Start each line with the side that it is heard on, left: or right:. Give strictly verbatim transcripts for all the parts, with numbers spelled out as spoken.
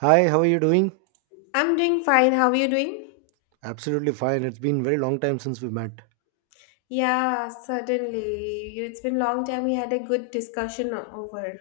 right: Hi, how are you doing?
left: I'm doing fine. How are you doing?
right: Absolutely fine. It's been very long time since we met.
left: Yeah, certainly. You- It's been long time we had a good discussion o- over.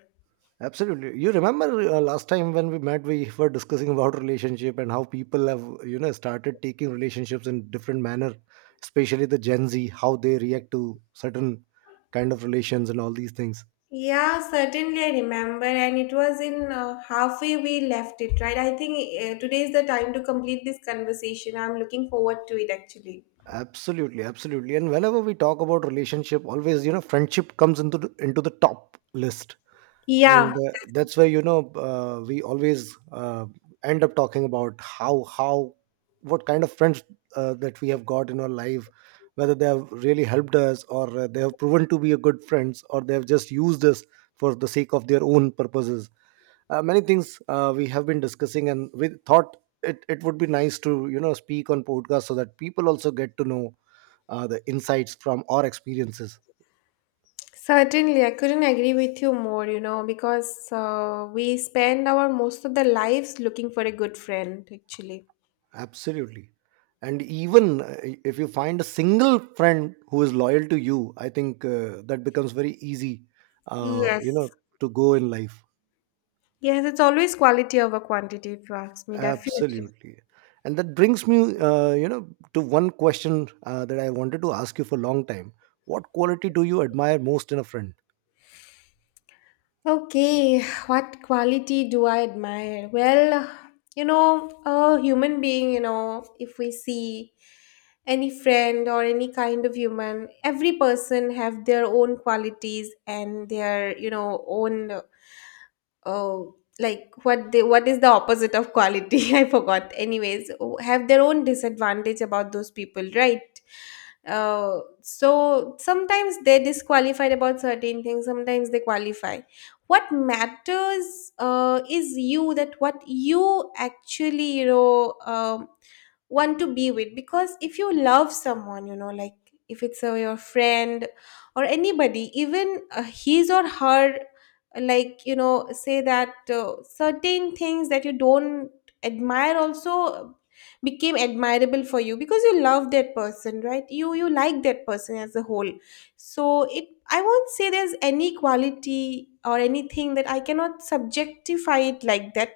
right: Absolutely. You remember uh, last time when we met, we were discussing about relationship and how people have, you know, started taking relationships in different manner, especially the Gen Z, how they react to certain kind of relations and all these things.
left: Yeah, certainly I remember, and it was in uh, halfway we left it, right? I think uh, today is the time to complete this conversation. I'm looking forward to it actually.
right: Absolutely, absolutely. And whenever we talk about relationship, always, you know, friendship comes into the, into the top list
left: Yeah,
right: and uh, that's why you know uh, we always uh, end up talking about how how what kind of friends uh, that we have got in our life, whether they have really helped us or uh, they have proven to be a good friends, or they have just used us for the sake of their own purposes. uh, many things uh, we have been discussing, and we thought it, it would be nice to, you know, speak on podcast so that people also get to know uh, the insights from our experiences.
left: certainly. I couldn't agree with you more, you know, because uh, we spend our most of the lives looking for a good friend actually.
right: Absolutely. And even uh, if you find a single friend who is loyal to you, I think uh, that becomes very easy, uh, you know,
left: Yes.
right: to go in life.
left: Yes, it's always quality over quantity, if you ask me, definitely.
right: Absolutely. And that brings me, uh, you know, to one question uh, that I wanted to ask you for a long time. What quality do you admire most in a friend?
left: Okay, what quality do I admire? Well, you know, a human being, you know, if we see any friend or any kind of human, every person have their own qualities and their, you know, own. Oh, like what they what is the opposite of quality? I forgot. Anyways, o- have their own disadvantage about those people, right? Uh, so sometimes they're disqualified about certain things, sometimes they qualify. What matters uh, is you, that what you actually, you know, um, want to be with. Because if you love someone, you know, like if it's uh, your friend or anybody, even uh, his or her, like you know, say that uh, certain things that you don't admire also became admirable for you because you love that person, right? You you like that person as a whole. So it, I won't say there's any quality or anything, that I cannot subjectify it like that.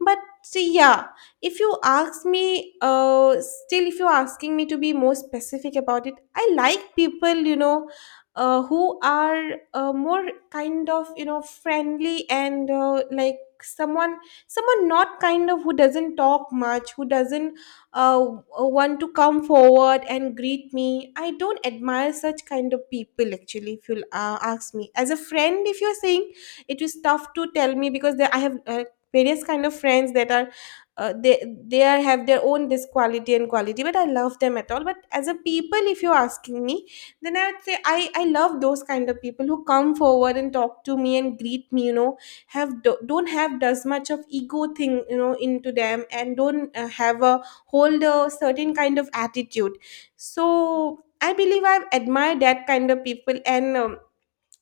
left: But yeah, if you ask me, uh still if you're asking me to be more specific about it, I like people, you know, uh, who are uh, more kind of, you know, friendly, and uh, like someone, someone not kind of who doesn't talk much, who doesn't uh, want to come forward and greet me. I don't admire such kind of people actually, if you uh, ask me. As a friend, if you're saying, it is tough to tell me, because there, I have uh, various kind of friends that are uh, they they are, have their own this quality and quality, but I love them at all. But as a people, if you're asking me, then I would say i i love those kind of people who come forward and talk to me and greet me, you know, have do, don't have as much of ego thing, you know, into them, and don't uh, have a hold a certain kind of attitude. So I believe I've admired that kind of people. And um,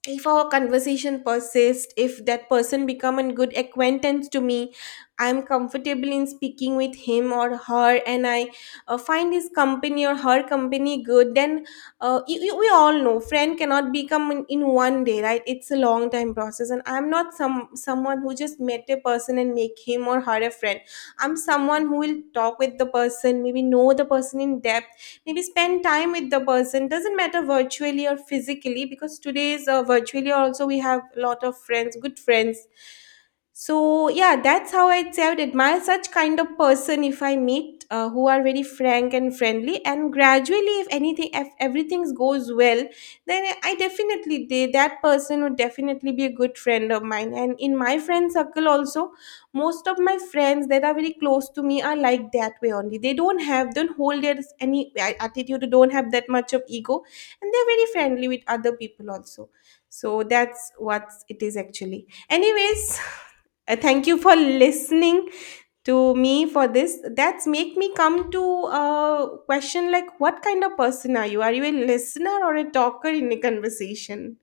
left: if our conversation persists, if that person become a good acquaintance to me, I'm comfortable in speaking with him or her, and I uh, find his company or her company good. Then uh, you, you- we all know friend cannot become in, in one day, right? It's a long time process, and I'm not some someone who just met a person and make him or her a friend. I'm someone who will talk with the person, maybe know the person in depth, maybe spend time with the person, doesn't matter virtually or physically, because today's uh, virtually also we have a lot of friends, good friends. So yeah, that's how I'd say, I would admire such kind of person if I meet, uh, who are very frank and friendly, and gradually, if anything, if everything goes well, then I definitely, they, that person would definitely be a good friend of mine, and in my friend circle also. Most of my friends that are very close to me are like that way only. They don't have don't hold their any attitude, don't have that much of ego, and they're very friendly with other people also. So that's what it is actually. Anyways. Uh, thank you for listening to me for this. That's make me come to a question like, what kind of person are you? Are you a listener or a talker in a conversation?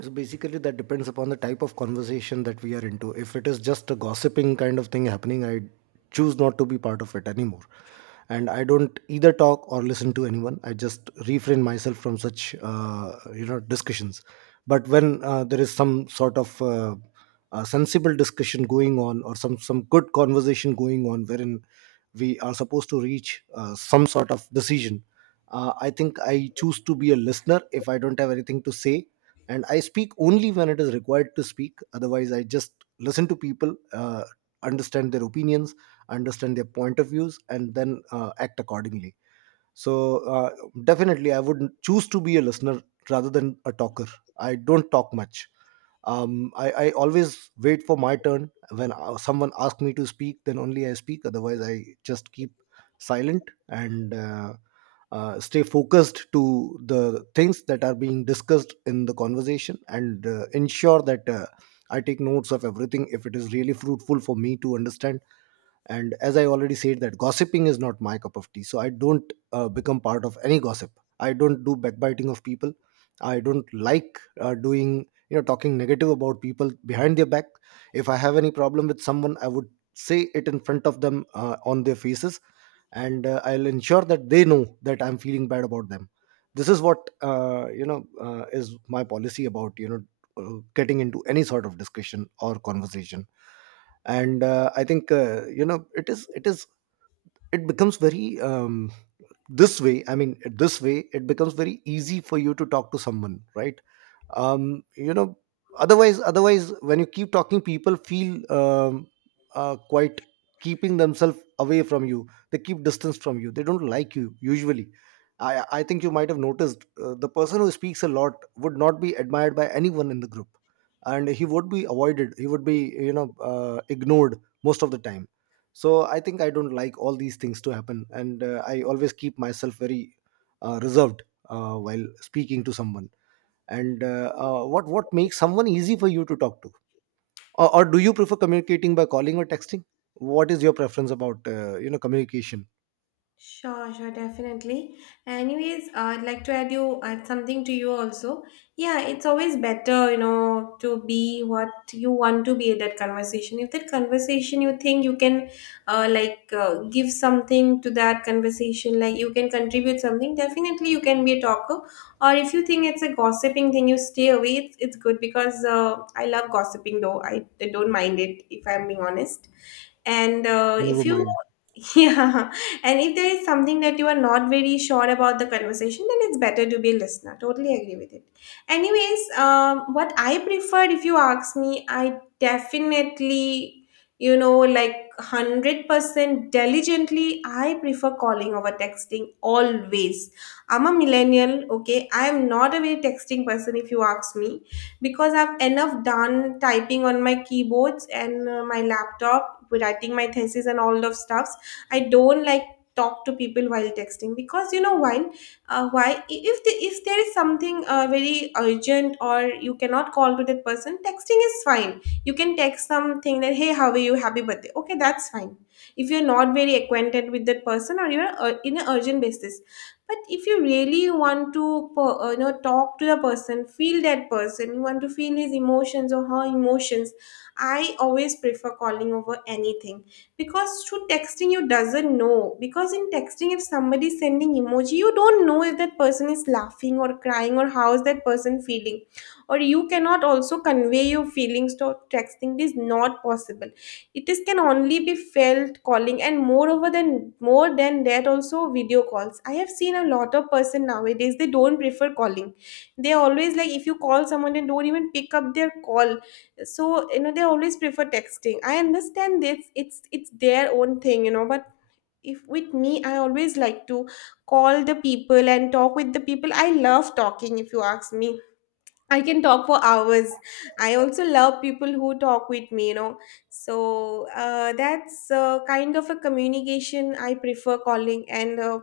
right: So basically, that depends upon the type of conversation that we are into. If it is just a gossiping kind of thing happening, I choose not to be part of it anymore. And I don't either talk or listen to anyone. I just refrain myself from such, uh, you know, discussions. But when uh, there is some sort of uh, uh, sensible discussion going on, or some some good conversation going on, wherein we are supposed to reach uh, some sort of decision, uh, I think I choose to be a listener if I don't have anything to say, and I speak only when it is required to speak. Otherwise I just listen to people, uh, understand their opinions, understand their point of views, and then uh, act accordingly. So, uh, definitely I would choose to be a listener rather than a talker. I don't talk much. Um, I, I always wait for my turn. When uh, someone asks me to speak, then only I speak. Otherwise I just keep silent and uh, uh, stay focused to the things that are being discussed in the conversation, and uh, ensure that uh, I take notes of everything if it is really fruitful for me to understand. And as I already said that gossiping is not my cup of tea, so I don't uh, become part of any gossip. I don't do backbiting of people. I don't like uh, doing, you know, talking negative about people behind their back. If I have any problem with someone, I would say it in front of them, uh, on their faces, and uh, I'll ensure that they know that I'm feeling bad about them. This is what, uh, you know uh, is my policy about, you know uh, getting into any sort of discussion or conversation. And uh, I think, uh, you know, it is it is it becomes very, um, this way, I mean, this way it becomes very easy for you to talk to someone, right? um you know otherwise otherwise when you keep talking, people feel, um uh, quite keeping themselves away from you, they keep distance from you, they don't like you usually. I i think you might have noticed uh, the person who speaks a lot would not be admired by anyone in the group, and he would be avoided, he would be, you know, uh, ignored most of the time. So I think I don't like all these things to happen, and uh, I always keep myself very, uh, reserved, uh, while speaking to someone. And uh, uh, what what makes someone easy for you to talk to? Or, or do you prefer communicating by calling or texting? What is your preference about, uh, you know communication?
left: Sure, sure, definitely. Anyways, I'd like to add you add something to you also. Yeah, it's always better, you know, to be what you want to be at that conversation. If that conversation you think you can, uh, like uh, give something to that conversation, like you can contribute something. Definitely, you can be a talker. Or if you think it's a gossiping thing, you stay away. It's it's good because uh, I love gossiping though. I, I don't mind it if I'm being honest. And uh,
right: Never
left: if you...
right: mind.
left: Yeah. And if there is something that you are not very sure about the conversation, then it's better to be a listener. Totally agree with it. Anyways, um, what I prefer, if you ask me, I, definitely, you know, like one hundred percent diligently, I prefer calling over texting always. I'm a millennial, okay. I'm not a very texting person, if you ask me, because I've enough done typing on my keyboards and uh, my laptop, writing my thesis and all of stuffs. I don't like talk to people while texting, because you know why, uh, why, if the, if there is something uh, very urgent, or you cannot call to that person, texting is fine. You can text something that, hey, how are you, happy birthday, okay, that's fine, if you're not very acquainted with that person, or you're uh, in an urgent basis. But if you really want to per- uh, you know, talk to the person, feel that person, you want to feel his emotions or her emotions, I always prefer calling over anything. Because through texting, you doesn't know, because in texting if somebody is sending emoji, you don't know if that person is laughing or crying, or how is that person feeling. Or you cannot also convey your feelings to texting, it is not possible. It is can only be felt calling. And moreover, than more than that also, video calls. I have seen a lot of person nowadays, they don't prefer calling. They always like, if you call someone they don't even pick up their call. So, you know, they always prefer texting. I understand this, it's it's their own thing, you know. But if with me, I always like to call the people and talk with the people. I love talking, if you ask me. I can talk for hours. I also love people who talk with me, you know. So uh, that's uh, kind of a communication I prefer, calling. And uh,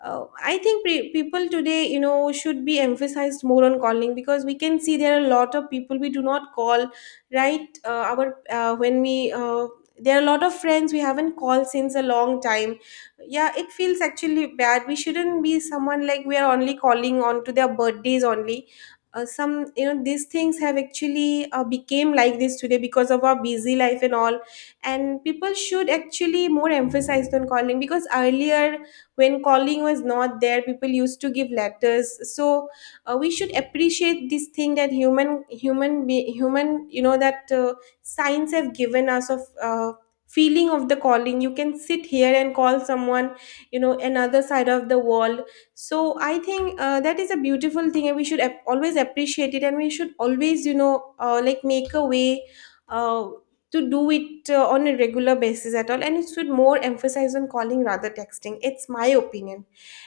left: uh, I think, pre- people today, you know, should be emphasized more on calling, because we can see there are a lot of people we do not call, right? Uh, our uh, when we uh, there are a lot of friends we haven't called since a long time. Yeah, it feels actually bad. We shouldn't be someone like we are only calling on to their birthdays only. Uh, some, you know, these things have actually uh, became like this today, because of our busy life and all. And people should actually more emphasize on calling, because earlier, when calling was not there, people used to give letters. So uh, we should appreciate this thing, that human human be, human, you know, that uh, science have given us, of uh, feeling of the calling. You can sit here and call someone, you know, another side of the world. So I think uh, that is a beautiful thing, and we should ap- always appreciate it, and we should always, you know, uh, like make a way uh, to do it uh, on a regular basis at all. And it should more emphasize on calling rather texting, it's my opinion.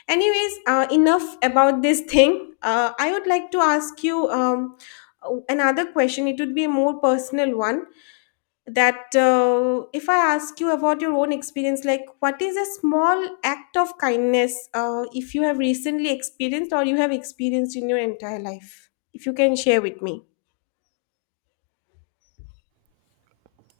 left: Anyways, uh, enough about this thing. uh, I would like to ask you, um, uh, another question, it would be a more personal one, that uh, if I ask you about your own experience, like what is a small act of kindness, uh, if you have recently experienced, or you have experienced in your entire life? If you can share with me.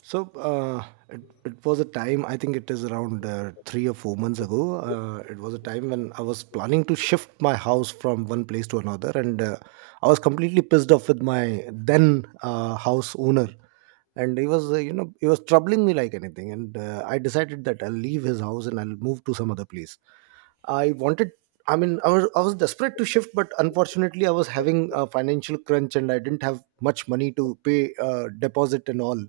right: So uh, it, it was a time, I think it is around uh, three or four months ago. Uh, it was a time when I was planning to shift my house from one place to another. And uh, I was completely pissed off with my then uh, house owner. And he was, uh, you know, he was troubling me like anything. And uh, I decided that I'll leave his house and I'll move to some other place. I wanted, I mean, I was, I was desperate to shift, but unfortunately, I was having a financial crunch and I didn't have much money to pay uh, deposit and all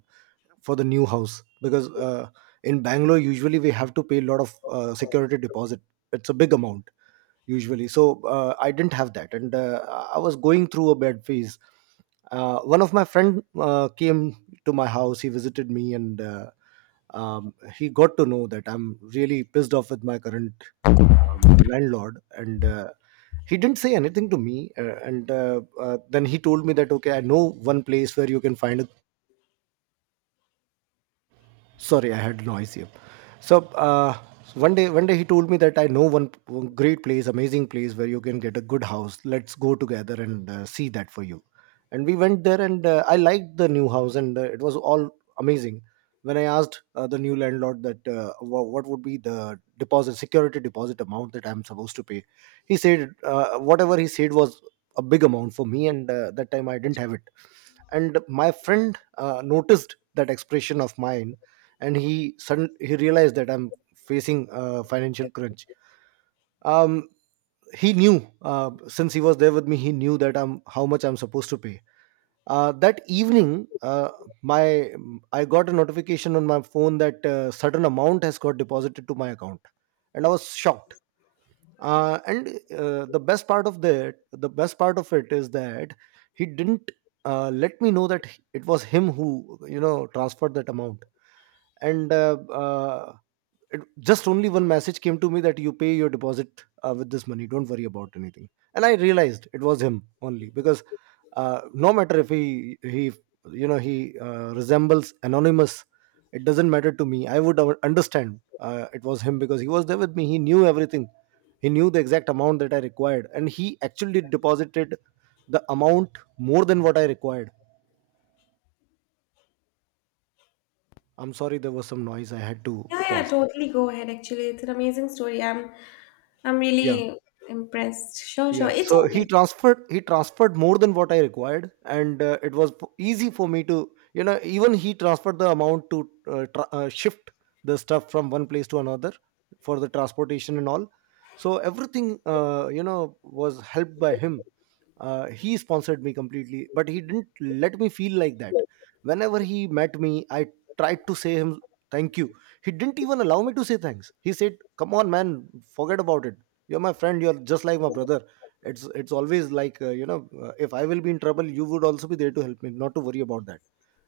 right: for the new house, because uh, in Bangalore usually we have to pay a lot of uh, security deposit. It's a big amount usually. So uh, I didn't have that, and uh, I was going through a bad phase. uh, one of my friend uh, came to my house, he visited me, and uh, um, he got to know that I'm really pissed off with my current, um, landlord, and uh, he didn't say anything to me, uh, and uh, uh, then he told me that, okay, I know one place where you can find a, sorry, I had noise here. So, uh, one day one day he told me that, I know one one great place, amazing place, where you can get a good house. Let's go together and uh, see that for you. And we went there, and uh, I liked the new house, and uh, it was all amazing. When I asked uh, the new landlord that, uh, wha- what would be the deposit, security deposit amount that I'm supposed to pay, he said, uh, whatever he said was a big amount for me, and uh, that time I didn't have it. And my friend uh, noticed that expression of mine, and he sudden he realized that I'm facing a financial crunch. um, he knew, uh, since he was there with me, he knew that I'm, how much I'm supposed to pay. uh, that evening, uh, my I got a notification on my phone that uh, certain amount has got deposited to my account, and I was shocked. Uh, and uh, the best part of that, the best part of it is that he didn't uh, let me know that it was him who, you know, transferred that amount. And uh, uh, it, just only one message came to me that, you pay your deposit uh, with this money, don't worry about anything. And I realized it was him only because, uh, no matter if he he you know he uh, resembles anonymous, it doesn't matter to me, I would un- understand uh, it was him, because he was there with me, he knew everything, he knew the exact amount that I required, and he actually deposited the amount more than what I required. I'm sorry, there was some noise, I had to
left: Yeah, yeah,
right: pause.
left: totally. Go ahead. Actually, it's an amazing story. I'm, I'm
right: Yeah,
left: really impressed. Sure, sure.
right: yeah.
left: It's
right: So he
left: okay.
right: transferred he transferred more than what I required, and uh, it was p- easy for me to, you know, even he transferred the amount to uh, tra- uh, shift the stuff from one place to another, for the transportation and all. So everything, uh, you know was helped by him. uh, he sponsored me completely, but he didn't let me feel like that. Whenever he met me, I tried to say him thank you, he didn't even allow me to say thanks. He said, come on, man, forget about it. You're my friend, you're just like my brother. It's it's always like, uh, you know uh, if I will be in trouble, you would also be there to help me, not to worry about that.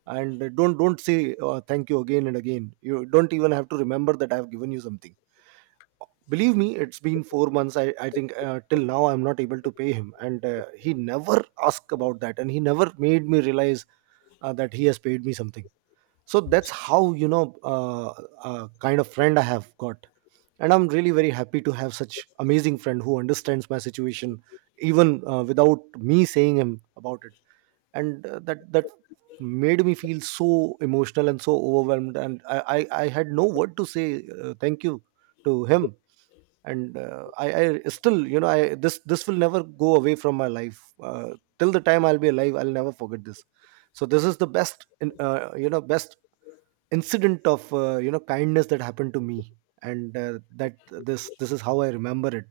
right: And uh, don't don't say, uh, thank you again and again. You don't even have to remember that I have given you something. Believe me, it's been four months, i i think, uh, till now I'm not able to pay him, and uh, he never asked about that, and he never made me realize uh, that he has paid me something. So that's how, you know, uh, uh, kind of friend I have got, and I'm really very happy to have such amazing friend who understands my situation, even uh, without me saying him about it. And uh, that that made me feel so emotional and so overwhelmed, and i i, I had no word to say uh, thank you to him. And uh, I, I still, you know, I this this will never go away from my life, uh, till the time I'll be alive, I'll never forget this. So this is the best, in- uh, you know best incident of, uh, you know kindness that happened to me. And uh, that this this is how I remember it.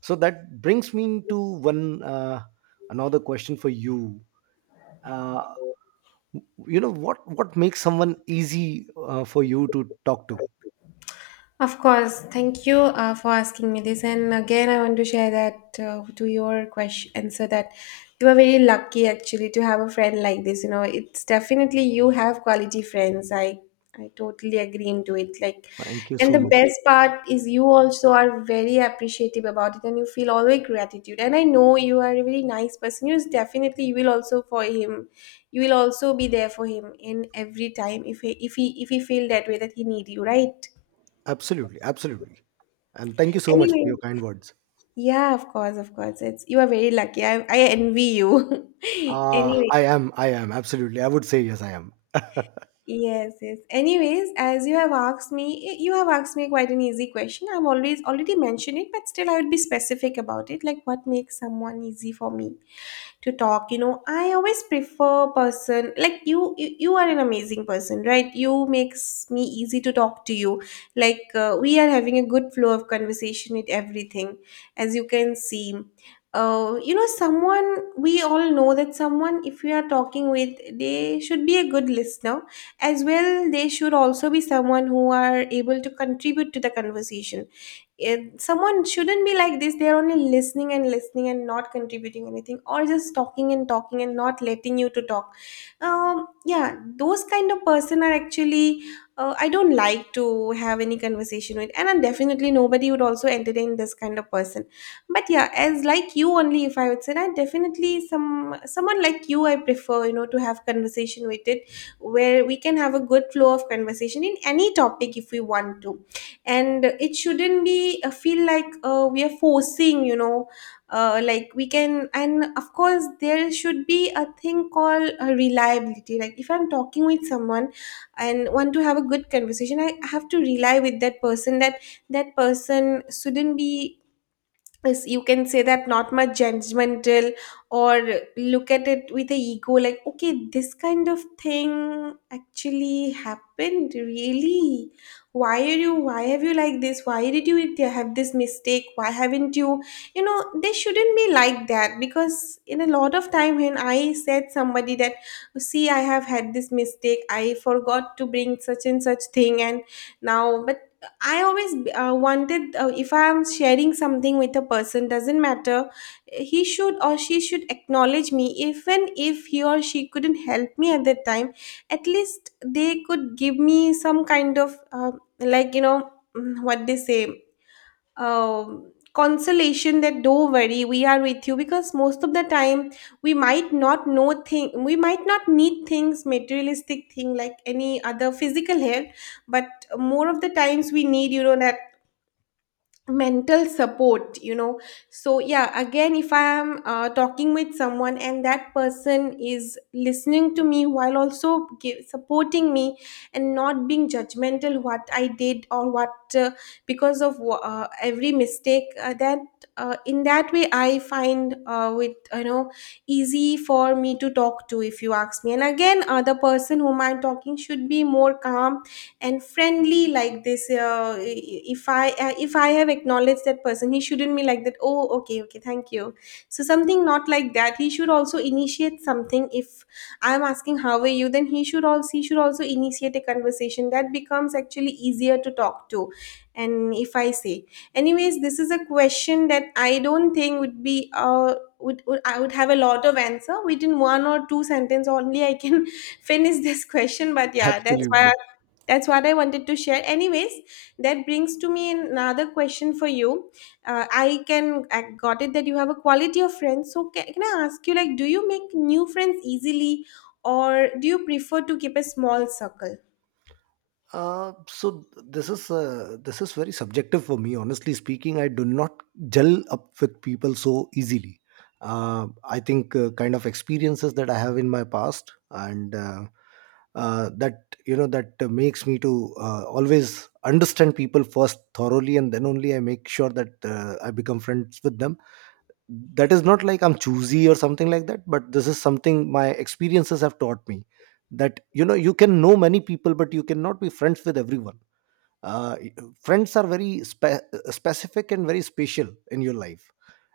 right: So that brings me to one, uh, another question for you. uh, you know, what what makes someone easy uh, for you to talk to?
left: Of course, thank you uh, for asking me this. And again, I want to share that, uh, to your question answer, that you are very lucky actually to have a friend like this. You know, it's definitely you have quality friends. I I totally agree into it. Like,
right: Thank you
left: and
right: so
left: the
right: much.
left: best part is, you also are very appreciative about it, and you feel always gratitude. And I know you are a very nice person. You definitely, you will also for him. You will also be there for him in every time if he if he if he feel that way that he need you, right?
right: Absolutely, absolutely, and thank you so much for
left: Anyway,
right: your kind words.
left: yeah, of course, of course. It's, you are very lucky. I I envy you.
right: Ah,
left: Anyway,
right: i am i am absolutely, I would say, yes I am.
left: yes, yes. Anyways, as you have asked me, you have asked me quite an easy question. I've always already mentioned it, but still I would be specific about it. Like what makes someone easy for me to talk? You know I always prefer person like you you, you are an amazing person, right? You makes me easy to talk to you. Like uh, we are having a good flow of conversation with everything, as you can see. Uh, you know someone We all know that someone, if we are talking with, they should be a good listener as well. They should also be someone who are able to contribute to the conversation. It, someone shouldn't be like this, they're only listening and listening and not contributing anything, or just talking and talking and not letting you to talk. Um, yeah, those kind of person are actually, uh, I don't like to have any conversation with, and I definitely nobody would also entertain this kind of person. But yeah, as like you only, if I would say that, definitely some someone like you I prefer, you know, to have conversation with it, where we can have a good flow of conversation in any topic if we want to. And it shouldn't be uh, feel like uh, we are forcing, you know uh, like we can. And of course, there should be a thing called uh, reliability. Like if I'm talking with someone and want to have a good conversation, I have to rely with that person, that that person shouldn't be, is, you can say that, not much judgmental, or look at it with a ego like, okay, this kind of thing actually happened, really, why are you, why have you like this, why did you have this mistake, why haven't you, you know, they shouldn't be like that. Because in a lot of time when I said somebody that, see, I have had this mistake, I forgot to bring such and such thing, and now I always uh, wanted, uh, if I'm sharing something with a person, doesn't matter, he should or she should acknowledge me. Even if he or she couldn't help me at that time, at least they could give me some kind of, uh, like you know mm, what they say, um, consolation that don't worry, we are with you. Because most of the time we might not know thing, we might not need things, materialistic thing like any other physical help, but more of the times we need, you know, that mental support, you know. So yeah, again, if I am uh, talking with someone and that person is listening to me while also give, supporting me and not being judgmental what I did or what, uh, because of wha- uh, every mistake uh, that uh, in that way I find uh, with you know easy for me to talk to, if you ask me. And again, uh, the person whom I'm talking should be more calm and friendly like this. Uh, if I uh, if i have acknowledged that person, he shouldn't be like that, oh, okay, okay, thank you. So something not like that, he should also initiate something. If I'm asking how are you, then he should also he should also initiate a conversation. That becomes actually easier to talk to. And if I say, anyways, this is a question that I don't think would be uh would, would i would have a lot of answer within one or two sentence only. I can finish this question, but yeah, that's why
right: Absolutely.
left: that's what I wanted to share. Anyways, that brings to me another question for you. uh, I can I got it that you have a quality of friends, so can, can i ask you, like, do you make new friends easily, or do you prefer to keep a small circle?
right: Uh, so this is uh, this is very subjective for me. Honestly speaking, I do not gel up with people so easily. Uh, I think uh, kind of experiences that I have in my past, and uh, uh, that you know that uh, makes me to uh, always understand people first thoroughly, and then only I make sure that uh, I become friends with them. That is not like I'm choosy or something like that, but this is something my experiences have taught me, that you know, you can know many people but you cannot be friends with everyone. uh, Friends are very spe- uh, specific and very special in your life,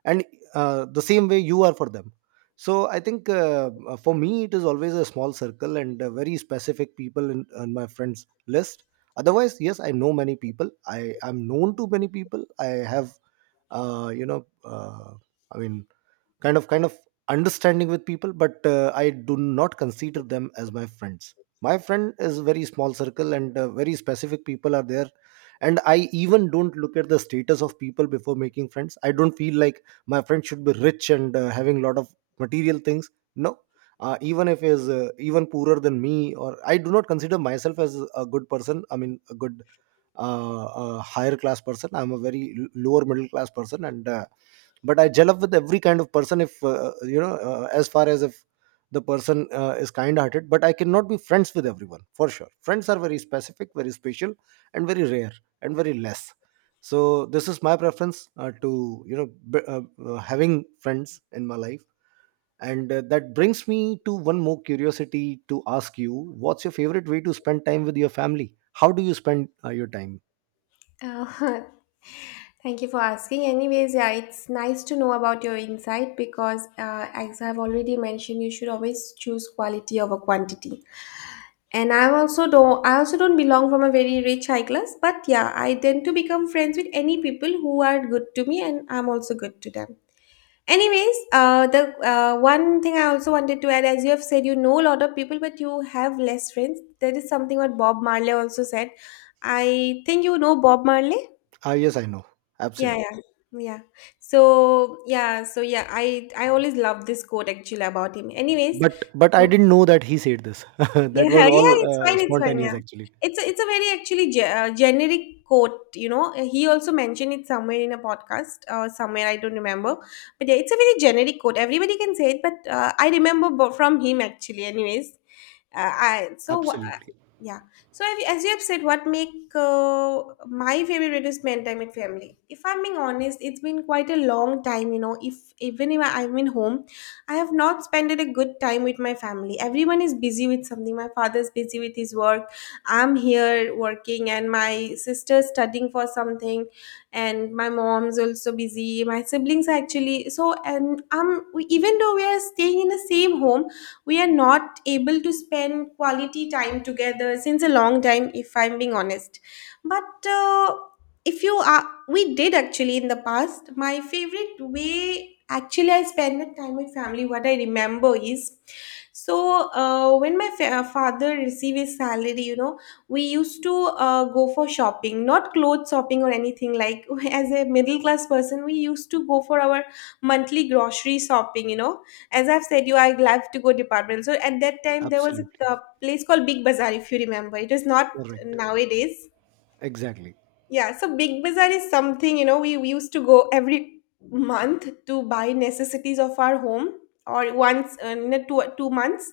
right: and uh, the same way you are for them. So I think uh, uh, for me it is always a small circle, and uh, very specific people in, in my friends list. Otherwise, yes, I know many people, I am known to many people. I have uh, you know uh, i mean kind of kind of understanding with people, but uh, I do not consider them as my friends. My friend is very small circle, and uh, very specific people are there. And I even don't look at the status of people before making friends. I don't feel like my friend should be rich and uh, having a lot of material things. No. Uh, even if he is uh, even poorer than me, or I do not consider myself as a good person, I mean a good uh, a higher class person. I'm a very l- lower middle class person, and uh, but I gel up with every kind of person, if uh, uh, you know, uh, as far as if the person uh, is kind-hearted. But I cannot be friends with everyone for sure. Friends are very specific, very special, and very rare, and very less. So this is my preference uh, to you know b- uh, uh, having friends in my life. And uh, that brings me to one more curiosity to ask you: what's your favorite way to spend time with your family? How do you spend uh, your time?
left: Uh, thank you for asking. Anyways, yeah, it's nice to know about your insight because, uh, as I've already mentioned, you should always choose quality over quantity. And I also don't, I also don't belong from a very rich high class, but yeah, I tend to become friends with any people who are good to me, and I'm also good to them. Anyways, uh, the uh, one thing I also wanted to add, as you have said, you know a lot of people but you have less friends. That is something what Bob Marley also said. I think you know Bob Marley.
right: Ah, yes, I know.
left: Yeah,
right: Absolutely.
left: yeah, yeah. So yeah, so yeah, I I always love this quote actually about him. Anyways,
right: But but I
left: so
right: didn't know that he said this. That was
left: yeah,
right: all
left: yeah, it's
right: uh,
left: fine, it's fine.
right: spontaneous,
left: Yeah,
right: actually.
left: it's a, it's a very actually ge- uh, generic quote. You know, he also mentioned it somewhere in a podcast or somewhere, I don't remember. But yeah, it's a very generic quote, everybody can say it, but uh, I remember bo- from him actually. Anyways, uh, I so wha- uh,
right: Absolutely.
left: yeah. So if, as you have said, what make uh, my favorite reduced man time with family? If I'm being honest, it's been quite a long time. You know, if even if I- I'm in home, I have not spent a good time with my family. Everyone is busy with something. My father's busy with his work, I'm here working, and my sister's studying for something, and my mom's also busy. My siblings are actually so, and um, we, even though we are staying in the same home, we are not able to spend quality time together since a long time, if I'm being honest. But uh, if you are we did actually in the past. My favorite way actually I spend the time with family, what I remember is, so uh, when my fa- uh, father received his salary, you know, we used to uh, go for shopping, not clothes shopping or anything, like, as a middle class person, we used to go for our monthly grocery shopping, you know. As I've said you, I love to go department. So at that time there was a
right: Absolutely.
left: uh, place called Big Bazaar, if you remember. It was not
right: Correct.
left: nowadays.
right: Exactly.
left: Yeah, so Big Bazaar is something, you know, we, we used to go every month to buy necessities of our home, or once uh, in a two, two months,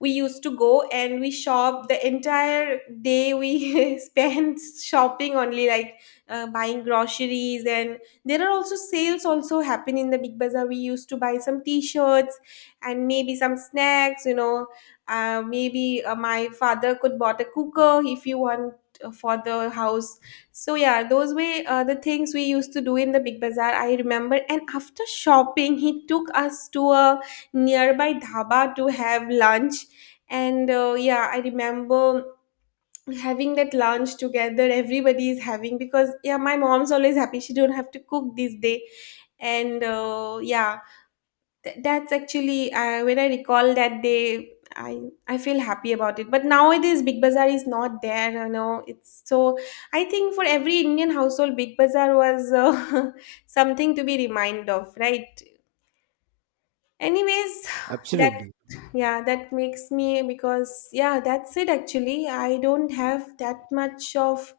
left: we used to go and we shop the entire day. We spent shopping only, like uh, buying groceries and there are also sales also happen in the Big Bazaar. We used to buy some t-shirts and maybe some snacks, you know, uh, maybe uh, my father could bought a cooker if you want uh, for the house. So yeah, those were uh, the things we used to do in the Big Bazaar, I remember. And after shopping, he took us to a nearby dhaba to have lunch. And uh, yeah, I remember having that lunch together. Everybody is having because yeah, my mom's always happy, she don't have to cook this day. And uh, yeah, Th- that's actually, uh, when I recall that day, I I feel happy about it. But nowadays, Big Bazaar is not there, you know, it's so. I think for every Indian household, Big Bazaar was uh, something to be reminded of, right? Anyways, that
right: Absolutely.
left: yeah, that makes me, because yeah, that's it actually. I don't have that much of,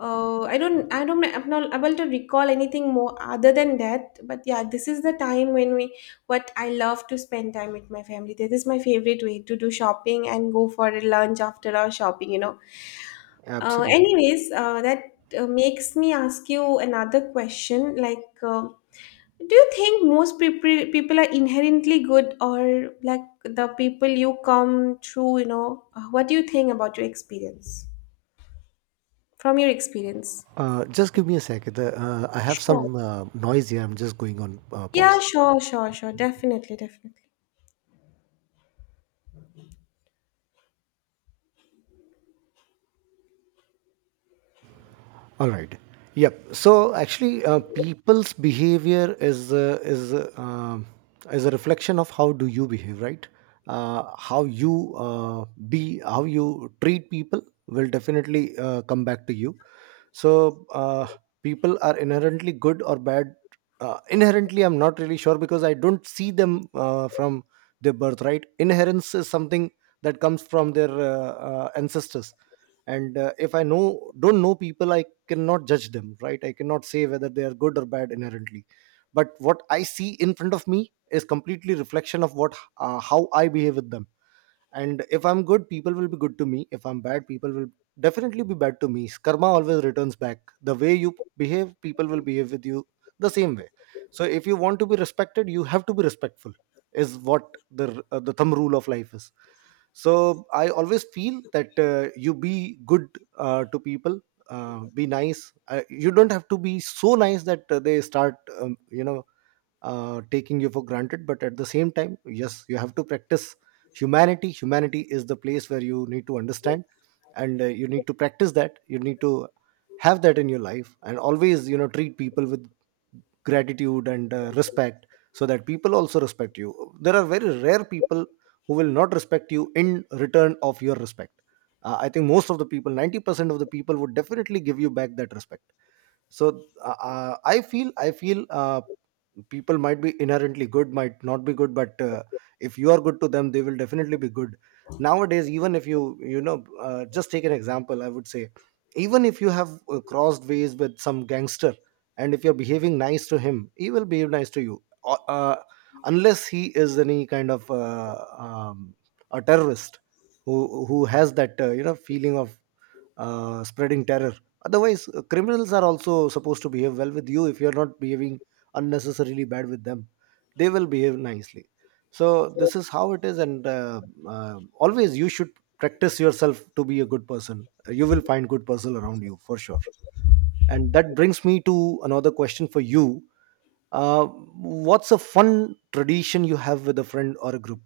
left: uh I don't I don't I'm not able to recall anything more other than that. But yeah, this is the time when we, what I love to spend time with my family. This is my favorite way, to do shopping and go for a lunch after our shopping, you know. Uh,
right: Absolutely.
left: anyways, uh that uh, makes me ask you another question, like uh, do you think most people people are inherently good, or like the people you come through? You know, uh, what do you think about your experience, from your experience?
right: Uh, just give me a sec. The, uh, I have
left: Sure.
right: some uh, noise here. I'm just going on uh, pause.
left: Yeah, sure, sure, sure. Definitely, definitely.
right: All right. Yep. So actually, uh, people's behavior is uh, is uh, um, is a reflection of how do you behave, right? Uh, how you uh, be, how you treat people will definitely uh, come back to you. So uh, people are inherently good or bad? Uh, inherently I'm not really sure, because I don't see them uh, from their birthright. Inherence is something that comes from their uh, uh, ancestors, and uh, if I know don't know people, I cannot judge them, right? I cannot say whether they are good or bad inherently. But what I see in front of me is completely reflection of what, uh, how I behave with them. And if I'm good, people will be good to me. If I'm bad, people will definitely be bad to me. Karma always returns back. The way you behave, people will behave with you the same way. So if you want to be respected, you have to be respectful, is what the uh, the thumb rule of life is. So I always feel that uh, you be good uh, to people, uh, be nice. Uh, you don't have to be so nice that uh, they start um, you know, uh, taking you for granted. But at the same time, yes, you have to practice humanity. Humanity is the place where you need to understand, and uh, you need to practice that. You need to have that in your life, and always, you know, treat people with gratitude and uh, respect, so that people also respect you. There are very rare people who will not respect you in return of your respect. Uh, I think most of the people, ninety percent of the people would definitely give you back that respect. So uh, uh, I feel, i feel uh, people might be inherently good, might not be good, but uh, if you are good to them, they will definitely be good. Nowadays, even if you you know uh, just take an example, I would say, even if you have uh, crossed ways with some gangster, and if you're behaving nice to him, he will behave nice to you. Uh, uh, unless he is any kind of uh, um, a terrorist who who has that uh, you know, feeling of uh, spreading terror. Otherwise, uh, criminals are also supposed to behave well with you. If you're not behaving unnecessarily bad with them, they will behave nicely. So this is how it is. And uh, uh, always, you should practice yourself to be a good person. You will find good person around you, for sure. And that brings me to another question for you: uh, what's a fun tradition you have with a friend or a group?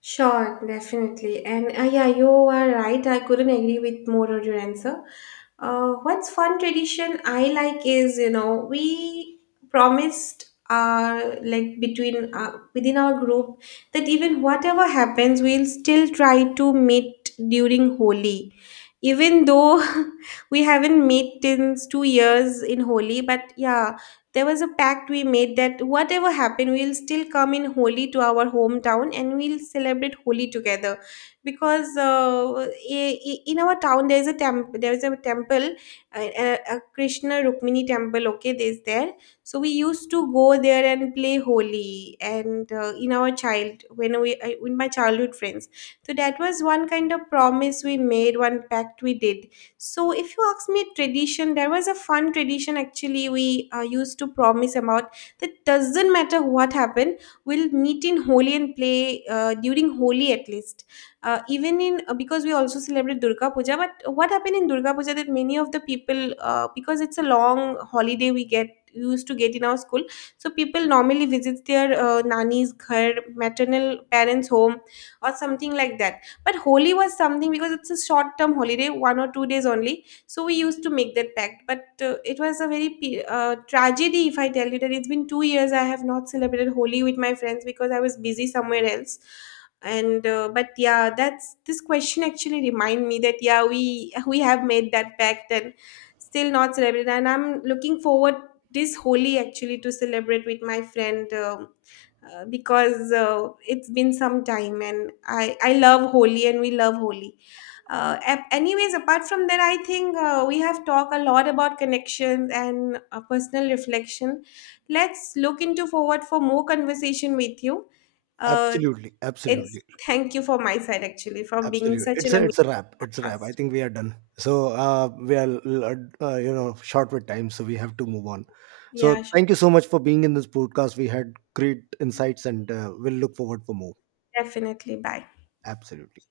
left: Sure, definitely. And uh, yeah, you are right, I couldn't agree with more on your answer. Uh, what's fun tradition I like is, you know, we promised our, like, between uh, within our group, that even whatever happens, we'll still try to meet during Holi. Even though we haven't met since two years in Holi, but yeah, there was a pact we made that whatever happened, we'll still come in holy to our hometown and we'll celebrate holy together. Because uh, i- i- in our town, there's a temp- there's a temple, a, a a Krishna Rukmini temple. Okay, there's there. So we used to go there and play holy, and uh, in our child when we uh, with my childhood friends. So that was one kind of promise we made, one pact we did. So if you ask me, tradition, there was a fun tradition actually we uh, used to promise about, that doesn't matter what happened, we'll meet in Holi and play uh, during Holi at least. Uh, even in uh, because we also celebrate Durga Puja, but what happened in Durga Puja, that many of the people, uh, because it's a long holiday, we get used to get in our school. So people normally visit their uh, nani's ghar, maternal parents home, or something like that. But Holi was something, because it's a short term holiday, one or two days only. So we used to make that pact. But uh, it was a very pe- uh, tragedy, if I tell you, that it's been two years I have not celebrated Holi with my friends because I was busy somewhere else. And uh, but yeah, that's, this question actually remind me that yeah, we we have made that pact and still not celebrated. And I'm looking forward this Holi actually to celebrate with my friend. um uh, because uh, it's been some time, and I, I love Holi and we love Holi. Uh, ap- anyways, apart from that, I think uh, we have talked a lot about connections and uh, personal reflection. Let's look into forward for more conversation with you. Uh,
right: Absolutely,
left: it's
right: absolutely.
left: thank you for my side actually, from being
right: Absolutely.
left: such
right: It's
left: an
right: a, it's a
left: amazing
right: wrap. It's a wrap. I
left: cast.
right: think we are done. So uh, we are l- uh, uh, you know, short with time, so we have to move on.
left: Yeah,
right: So
left: sure.
right: thank you so much for being in this podcast. We had great insights, and uh, we'll look forward for more.
left: Definitely. Bye.
right: Absolutely.